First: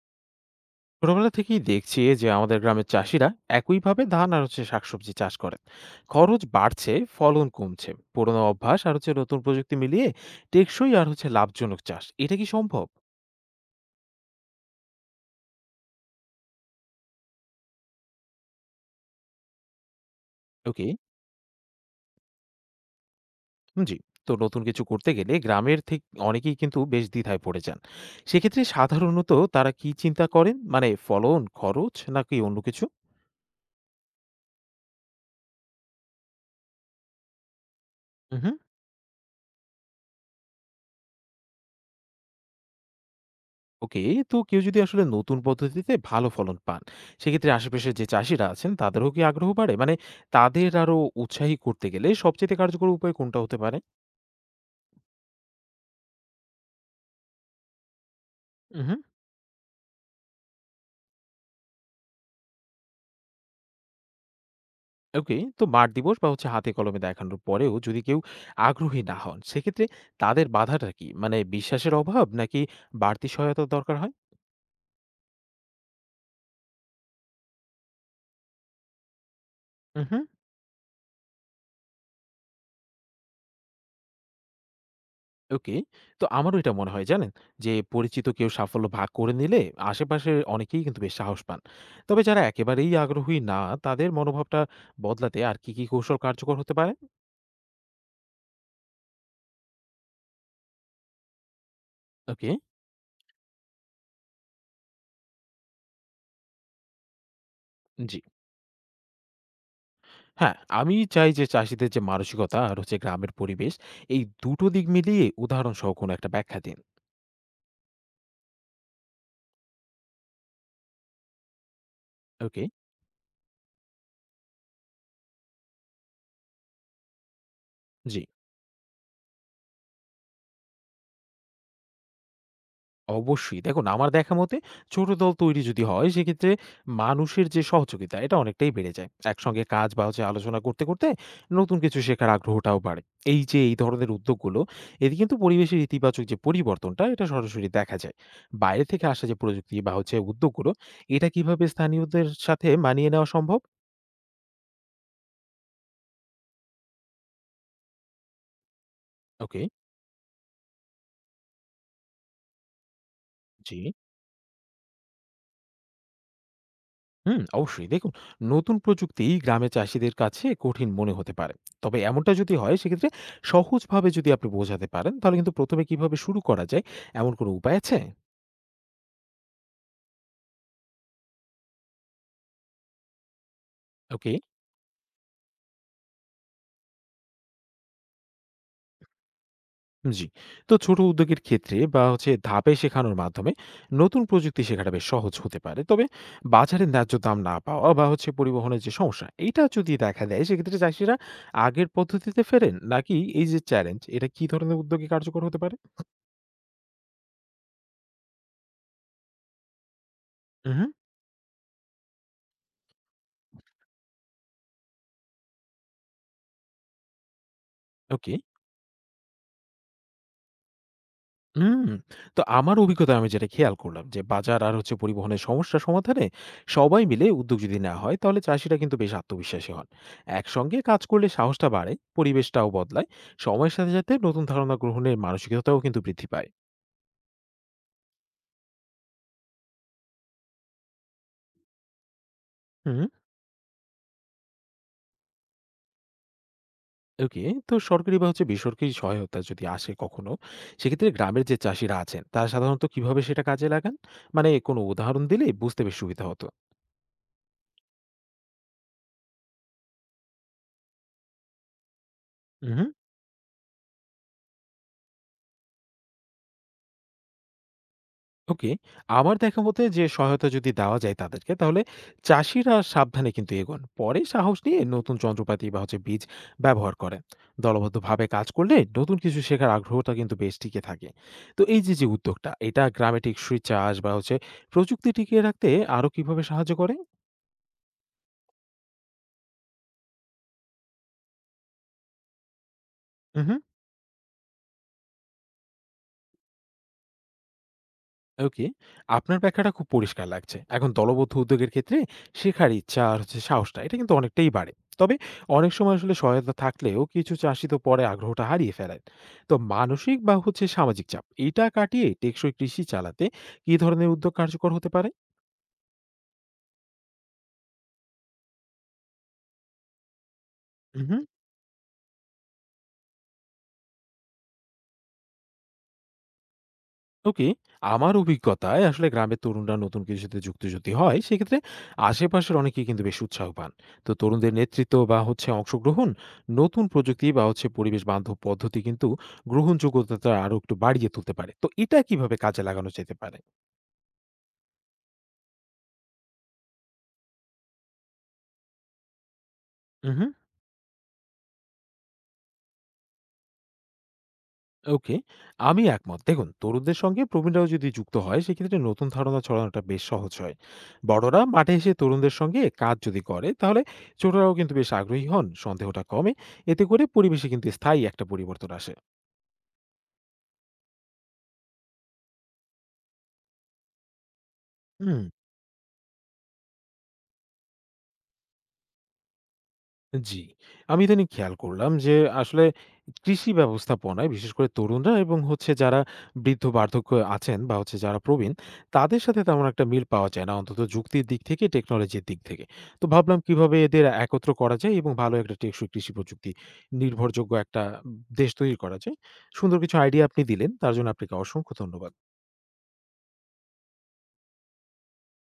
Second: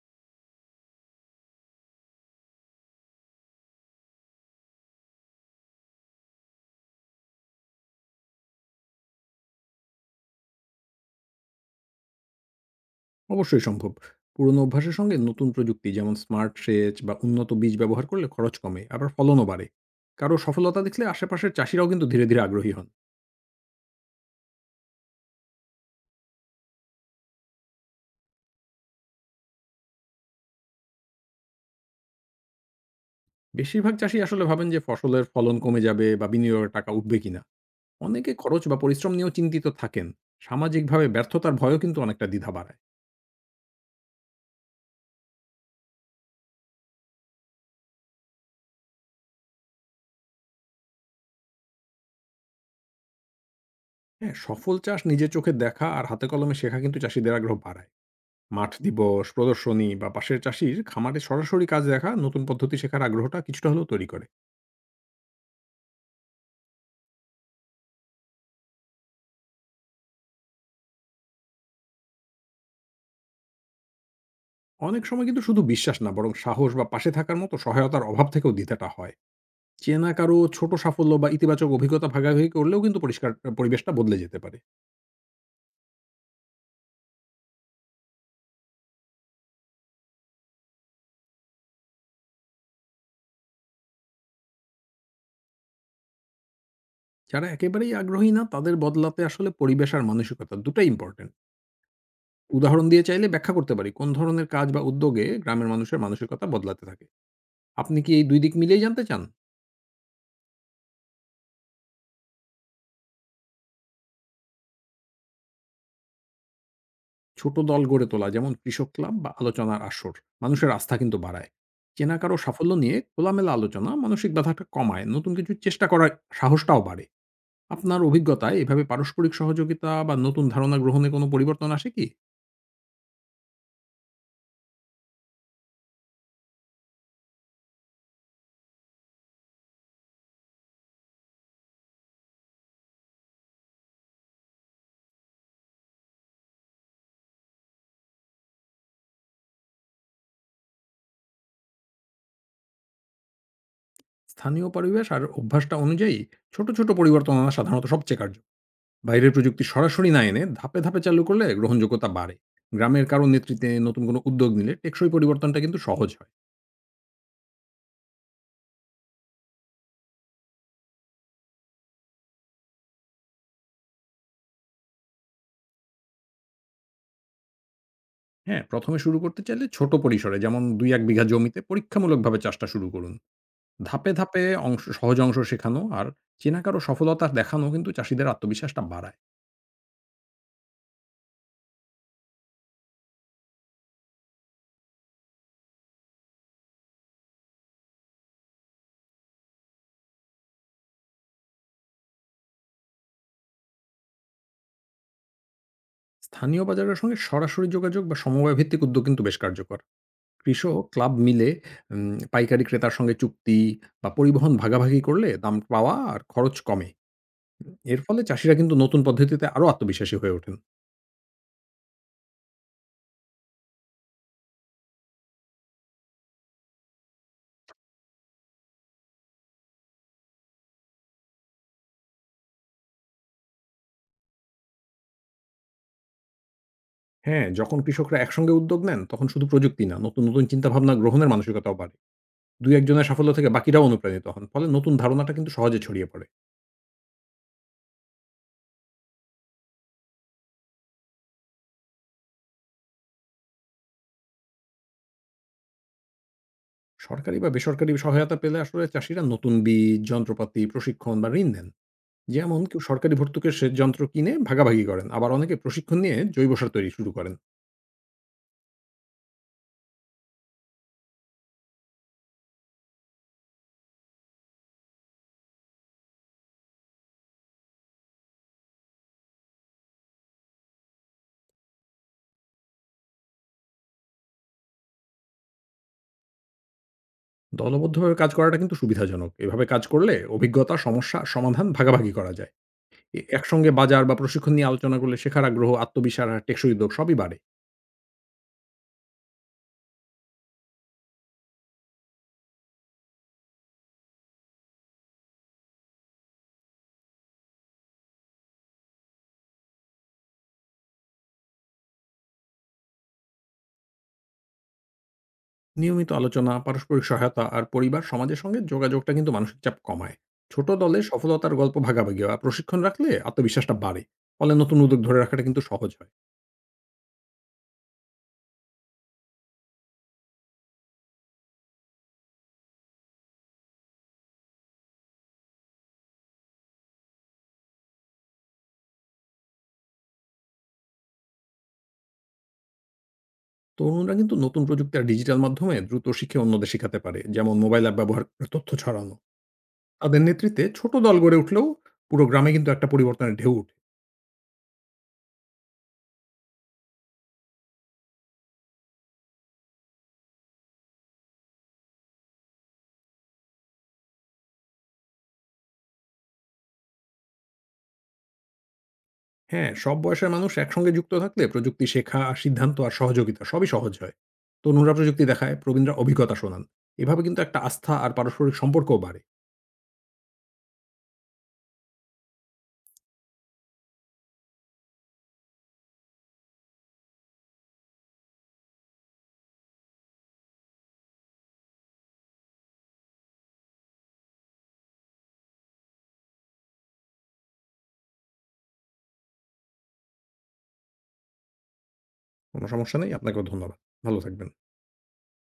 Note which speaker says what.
Speaker 1: ছোটবেলা থেকেই দেখছি যে আমাদের গ্রামের চাষিরা একইভাবে ধান আর শাকসবজি চাষ করেন। খরচ বাড়ছে, ফলন কমছে। পুরোনো অভ্যাস আর নতুন প্রযুক্তি মিলিয়ে টেকসই আর লাভজনক চাষ, এটা কি সম্ভব?
Speaker 2: অবশ্যই সম্ভব। পুরনো অভ্যাসের সঙ্গে নতুন প্রযুক্তি যেমন স্মার্ট সেচ বা উন্নত বীজ ব্যবহার করলে খরচ কমে, আবার ফলনও বাড়ে। কারো সফলতা
Speaker 1: ওকে।
Speaker 2: দেখলে আশেপাশের চাষিরাও কিন্তু ধীরে, ধীরে আগ্রহী হন।
Speaker 1: জি। তো নতুন কিছু করতে গেলে গ্রামের থেকে অনেকেই কিন্তু বেশ দ্বিধায় পড়ে যান। সেক্ষেত্রে সাধারণত তারা কি চিন্তা করেন? মানে ফলন, খরচ নাকি অন্য কিছু?
Speaker 2: বেশিরভাগ চাষী আসলে ভাবেন যে ফসলের ফলন কমে যাবে বা বিনিয়োগের টাকা উঠবে কিনা। অনেকে খরচ বা পরিশ্রম নিয়েও চিন্তিত থাকেন। সামাজিকভাবে ব্যর্থতার ভয়ও কিন্তু অনেকটা দ্বিধা বাড়ায়।
Speaker 1: ওকে। তো কেউ যদি আসলে নতুন পদ্ধতিতে ভালো ফলন পান, সেক্ষেত্রে আশেপাশের যে চাষিরা আছেন তাদেরও কি আগ্রহ বাড়ে? মানে তাদের আরো উৎসাহী করতে গেলে সবচেয়ে কার্যকর উপায় কোনটা হতে পারে?
Speaker 2: হ্যাঁ, সফল চাষ নিজের চোখে দেখা আর হাতে কলমে শেখা কিন্তু চাষীদের আগ্রহ বাড়ায়। মাঠ
Speaker 1: হুম।
Speaker 2: দিবস, প্রদর্শনী বা পাশের চাষীর খামারে সরাসরি কাজ দেখা নতুন পদ্ধতি শেখার আগ্রহটা কিছুটা হলেও তৈরি করে।
Speaker 1: ওকে। তো মাঠ দিবস বা হাতে কলমে দেখানোর পরেও যদি কেউ আগ্রহী না হন, সেক্ষেত্রে তাদের বাধাটা কি? মানে বিশ্বাসের অভাব নাকি বাড়তি সহায়তার দরকার হয়?
Speaker 2: অনেক সময় কিন্তু শুধু বিশ্বাস না বরং সাহস বা পাশে থাকার মতো সহায়তার অভাব থেকেও দ্বিধাটা হয়। চেনা
Speaker 1: হুম।
Speaker 2: কারো ছোট সাফল্য বা ইতিবাচক অভিজ্ঞতা ভাগাভাগি করলেও কিন্তু পরিষ্কার পরিবেশটা বদলে যেতে পারে।
Speaker 1: ওকে। তো আমারও এটা মনে হয় জানেন? যে পরিচিত কেউ সাফল্য ভাগ করে নিলে আশেপাশের অনেকেই কিন্তু বেশ সাহস পান। তবে যারা একেবারেই আগ্রহী না, তাদের মনোভাবটা বদলাতে আর কি, কি কৌশল কার্যকর হতে পারে?
Speaker 2: যারা একেবারেই আগ্রহী না তাদের বদলাতে আসলে পরিবেশ আর মানসিকতা দুটাই ইম্পর্টেন্ট।
Speaker 1: ওকে।
Speaker 2: উদাহরণ দিয়ে চাইলে ব্যাখ্যা করতে পারি কোন ধরনের কাজ বা উদ্যোগে গ্রামের মানুষের মানসিকতা বদলাতে থাকে। আপনি কি
Speaker 1: জি।
Speaker 2: এই দুই দিক মিলিয়ে জানতে চান?
Speaker 1: হ্যাঁ, আমি চাই যে চাষীদের যে মানসিকতা আর গ্রামের পরিবেশ, এই দুটো দিক মিলিয়ে উদাহরণসহ কোনো একটা ব্যাখ্যা দিন।
Speaker 2: ছোট দল গড়ে তোলা যেমন কৃষক ক্লাব বা আলোচনার আসর মানুষের আস্থা কিন্তু বাড়ায়। চেনা কারো
Speaker 1: ওকে।
Speaker 2: সাফল্য নিয়ে খোলামেলা আলোচনা মানসিক বাধাটা কমায় নতুন কিছু চেষ্টা করার সাহসটাও বাড়ে। আপনার
Speaker 1: জি।
Speaker 2: অভিজ্ঞতায় এভাবে পারস্পরিক সহযোগিতা বা নতুন ধারণা গ্রহণে কোনো পরিবর্তন আসে কি?
Speaker 1: অবশ্যই। দেখুন, আমার দেখা মতে ছোট দল তৈরি যদি হয় সেক্ষেত্রে মানুষের যে সহযোগিতা এটা অনেকটাই বেড়ে যায়। একসঙ্গে কাজ বা আলোচনা করতে, করতে নতুন কিছু শেখার আগ্রহটাও বাড়ে। এই যে এই ধরনের উদ্যোগগুলো, এতে কিন্তু পরিবেশের ইতিবাচক যে পরিবর্তনটা এটা সরাসরি দেখা যায়। বাইরে থেকে আসা যে প্রযুক্তি বা উদ্যোগগুলো, এটা কিভাবে স্থানীয়দের সাথে মানিয়ে নেওয়া সম্ভব?
Speaker 2: স্থানীয় পরিবেশ আর অভ্যাসটা অনুযায়ী ছোট ছোট পরিবর্তন আনা সাধারণত সবচেয়ে কার্য। বাইরের
Speaker 1: ওকে।
Speaker 2: প্রযুক্তি সরাসরি না এনে ধাপে ধাপে চালু করলে গ্রহণযোগ্যতা বাড়ে। গ্রামের কারো নেতৃত্বে
Speaker 1: জি।
Speaker 2: নতুন কোনো উদ্যোগ নিলে টেকসই পরিবর্তনটা কিন্তু সহজ হয়।
Speaker 1: হুম। অবশ্যই। দেখুন, নতুন প্রযুক্তি গ্রামে চাষিদের কাছে কঠিন মনে হতে পারে। তবে এমনটা যদি হয় সেক্ষেত্রে সহজভাবে যদি আপনি বোঝাতে পারেন, তাহলে কিন্তু প্রথমে কিভাবে শুরু করা যায় এমন কোনো উপায় আছে?
Speaker 2: হ্যাঁ, ১ম এ শুরু করতে চাইলে ছোট পরিসরে যেমন ২-১ বিঘা জমিতে পরীক্ষামূলকভাবে চাষটা শুরু করুন। ধাপে,
Speaker 1: ওকে।
Speaker 2: ধাপে অংশ সহজ অংশ শেখানো আর চেনা কারো সফলতা দেখানো কিন্তু চাষীদের আত্মবিশ্বাসটা বাড়ায়।
Speaker 1: জি। তো ছোট উদ্যোগের ক্ষেত্রে বা ধাপে শেখানোর মাধ্যমে নতুন প্রযুক্তি শেখাটা বেশ সহজ হতে পারে। তবে বাজারে ন্যায্য দাম না পাওয়া বা পরিবহনের যে সমস্যা এটা যদি দেখা দেয়, সেক্ষেত্রে চাষিরা আগের পদ্ধতিতে ফেরেন নাকি? এই যে চ্যালেঞ্জ, এটা কি ধরনের উদ্যোগে কার্যকর হতে পারে?
Speaker 2: স্থানীয় বাজারের সঙ্গে সরাসরি যোগাযোগ বা সমবায় ভিত্তিক উদ্যোগ কিন্তু বেশ কার্যকর। কৃষক
Speaker 1: হুম।
Speaker 2: ক্লাব মিলে পাইকারি ক্রেতার সঙ্গে চুক্তি বা পরিবহন ভাগাভাগি করলে দাম পাওয়া আর খরচ কমে। এর ফলে
Speaker 1: ওকে।
Speaker 2: চাষীরা কিন্তু নতুন পদ্ধতিতে আরো আত্মবিশ্বাসী হয়ে ওঠেন।
Speaker 1: হুম। তো আমার অভিজ্ঞতায় আমি যেটা খেয়াল করলাম, যে বাজার আর পরিবহনের সমস্যা সমাধানে সবাই মিলে উদ্যোগ যদি না হয় তাহলে চাষিরা কিন্তু বেশ আত্মবিশ্বাসী হন। একসঙ্গে কাজ করলে সাহসটা বাড়ে, পরিবেশটাও বদলায়। সময়ের সাথে সাথে নতুন ধারণা গ্রহণের মানসিকতাও কিন্তু বৃদ্ধি পায়।
Speaker 2: হ্যাঁ, যখন কৃষকরা একসঙ্গে উদ্যোগ নেন তখন শুধু প্রযুক্তি না, নতুন, নতুন চিন্তাভাবনা গ্রহণের মানসিকতাও বাড়ে। ২-১
Speaker 1: হুম।
Speaker 2: জনের সাফল্য থেকে বাকিরাও অনুপ্রাণিত হন। ফলে নতুন ধারণাটা কিন্তু সহজে ছড়িয়ে পড়ে।
Speaker 1: ওকে। তো সরকারি বা বেসরকারি সহায়তা যদি আসে কখনো, সেক্ষেত্রে গ্রামের যে চাষিরা আছেন তারা সাধারণত কিভাবে সেটা কাজে লাগান? মানে কোনো উদাহরণ দিলে বুঝতে বেশ সুবিধা হতো।
Speaker 2: সরকারি বা বেসরকারি সহায়তা পেলে আসলে চাষীরা নতুন বীজ, যন্ত্রপাতি, প্রশিক্ষণ বা ঋণ নেন। যেমন
Speaker 1: হুম।
Speaker 2: কেউ সরকারি ভর্তুকির সেচ যন্ত্র কিনে ভাগাভাগি করেন। আবার অনেকে প্রশিক্ষণ নিয়ে জৈব সার তৈরি শুরু করেন।
Speaker 1: ওকে। আমার দেখা মতে, যে সহায়তা যদি দেওয়া যায় তাদেরকে তাহলে চাষিরা সাবধানে কিন্তু এগোন। পরে সাহস নিয়ে নতুন যন্ত্রপাতি বা বীজ ব্যবহার করেন। দলবদ্ধভাবে কাজ করলে নতুন কিছু শেখার আগ্রহটা কিন্তু বেশ টিকে থাকে। তো এই যে, যে উদ্যোগটা এটা গ্রামে টেকসই চাষ বা প্রযুক্তি টিকিয়ে রাখতে আরো কিভাবে সাহায্য করে?
Speaker 2: দলবদ্ধভাবে কাজ করাটা কিন্তু সুবিধাজনক। এভাবে কাজ করলে অভিজ্ঞতা, সমস্যা, সমাধান ভাগাভাগি করা যায়। এ
Speaker 1: উহু।
Speaker 2: একসঙ্গে বাজার বা প্রশিক্ষণ নিয়ে আলোচনা করলে শেখার আগ্রহ, আত্মবিশ্বাস আর টেকসই উদ্যোগ সবই বাড়ে।
Speaker 1: ওকে। আপনার ব্যাখ্যাটা খুব পরিষ্কার লাগছে। এখন দলবদ্ধ উদ্যোগের ক্ষেত্রে শেখার ইচ্ছা আর সাহসটা, এটা কিন্তু অনেকটাই বাড়ে। তবে অনেক সময় আসলে সহায়তা থাকলেও কিছু চাষি তো পরে আগ্রহটা হারিয়ে ফেলেন। তো মানসিক বা সামাজিক চাপ এটা কাটিয়ে টেকসই কৃষি চালাতে কি ধরনের উদ্যোগ কার্যকর হতে পারে?
Speaker 2: নিয়মিত আলোচনা, পারস্পরিক সহায়তা আর পরিবার সমাজের সঙ্গে যোগাযোগটা কিন্তু মানসিক চাপ কমায়। ছোট দলে
Speaker 1: উহু।
Speaker 2: সফলতার গল্প ভাগাভাগি আর প্রশিক্ষণ রাখলে আত্মবিশ্বাসটা বাড়ে। ফলে নতুন উদ্যোগ ধরে রাখাটা কিন্তু সহজ হয়।
Speaker 1: ওকে। আমার অভিজ্ঞতায় আসলে গ্রামের তরুণরা নতুন কিছুতে যুক্ত যদি হয় সেক্ষেত্রে আশেপাশের অনেকেই কিন্তু বেশ উৎসাহ পান। তো তরুণদের নেতৃত্ব বা অংশগ্রহণ, নতুন প্রযুক্তি বা পরিবেশ বান্ধব পদ্ধতি কিন্তু গ্রহণযোগ্যতাটা আরো একটু বাড়িয়ে তুলতে পারে। তো এটা কিভাবে কাজে লাগানো যেতে পারে?
Speaker 2: তরুণরা কিন্তু নতুন প্রযুক্তি আর ডিজিটাল মাধ্যমে দ্রুত শিখে অন্যদের শেখাতে পারে। যেমন মোবাইল অ্যাপ ব্যবহার করে তথ্য ছড়ানো। তাদের
Speaker 1: উহু।
Speaker 2: নেতৃত্বে ছোট দল গড়ে উঠলেও পুরো গ্রামে কিন্তু একটা পরিবর্তনের ঢেউ উঠে।
Speaker 1: ওকে। আমি একমত। দেখুন, তরুণদের সঙ্গে প্রবীণরাও যদি যুক্ত হয়, সেক্ষেত্রে নতুন ধারণা ছড়ানোটা বেশ সহজ হয়। বড়রা মাঠে এসে তরুণদের সঙ্গে কাজ যদি করে, তাহলে ছোটরাও কিন্তু বেশ আগ্রহী হন, সন্দেহটা কমে। এতে করে পরিবেশে কিন্তু স্থায়ী একটা পরিবর্তন আসে।
Speaker 2: হ্যাঁ, সব বয়সের মানুষ একসঙ্গে যুক্ত থাকলে প্রযুক্তি শেখা, সিদ্ধান্ত আর সহযোগিতা সবই সহজ হয়। তরুণরা প্রযুক্তি
Speaker 1: হুম।
Speaker 2: দেখায়, প্রবীণরা অভিজ্ঞতা শোনান। এভাবে কিন্তু একটা আস্থা আর পারস্পরিক সম্পর্কও বাড়ে।
Speaker 1: জি। আমি ইদানিং খেয়াল করলাম যে আসলে কৃষি ব্যবস্থাপনায় বিশেষ করে তরুণরা এবং যারা বৃদ্ধ বার্ধক্য আছেন বা যারা প্রবীণ, তাদের সাথে তেমন একটা মিল পাওয়া যায় না, অন্তত যুক্তির দিক থেকে, টেকনোলজির দিক থেকে। তো ভাবলাম কিভাবে এদের একত্র করা যায় এবং ভালো একটা টেকসই কৃষি প্রযুক্তি নির্ভরযোগ্য একটা দেশ তৈরি করা যায়। সুন্দর কিছু আইডিয়া আপনি দিলেন। তার জন্য আপনাকে অসংখ্য ধন্যবাদ।
Speaker 2: কোনো সমস্যা নেই। আপনাকেও ধন্যবাদ। ভালো থাকবেন।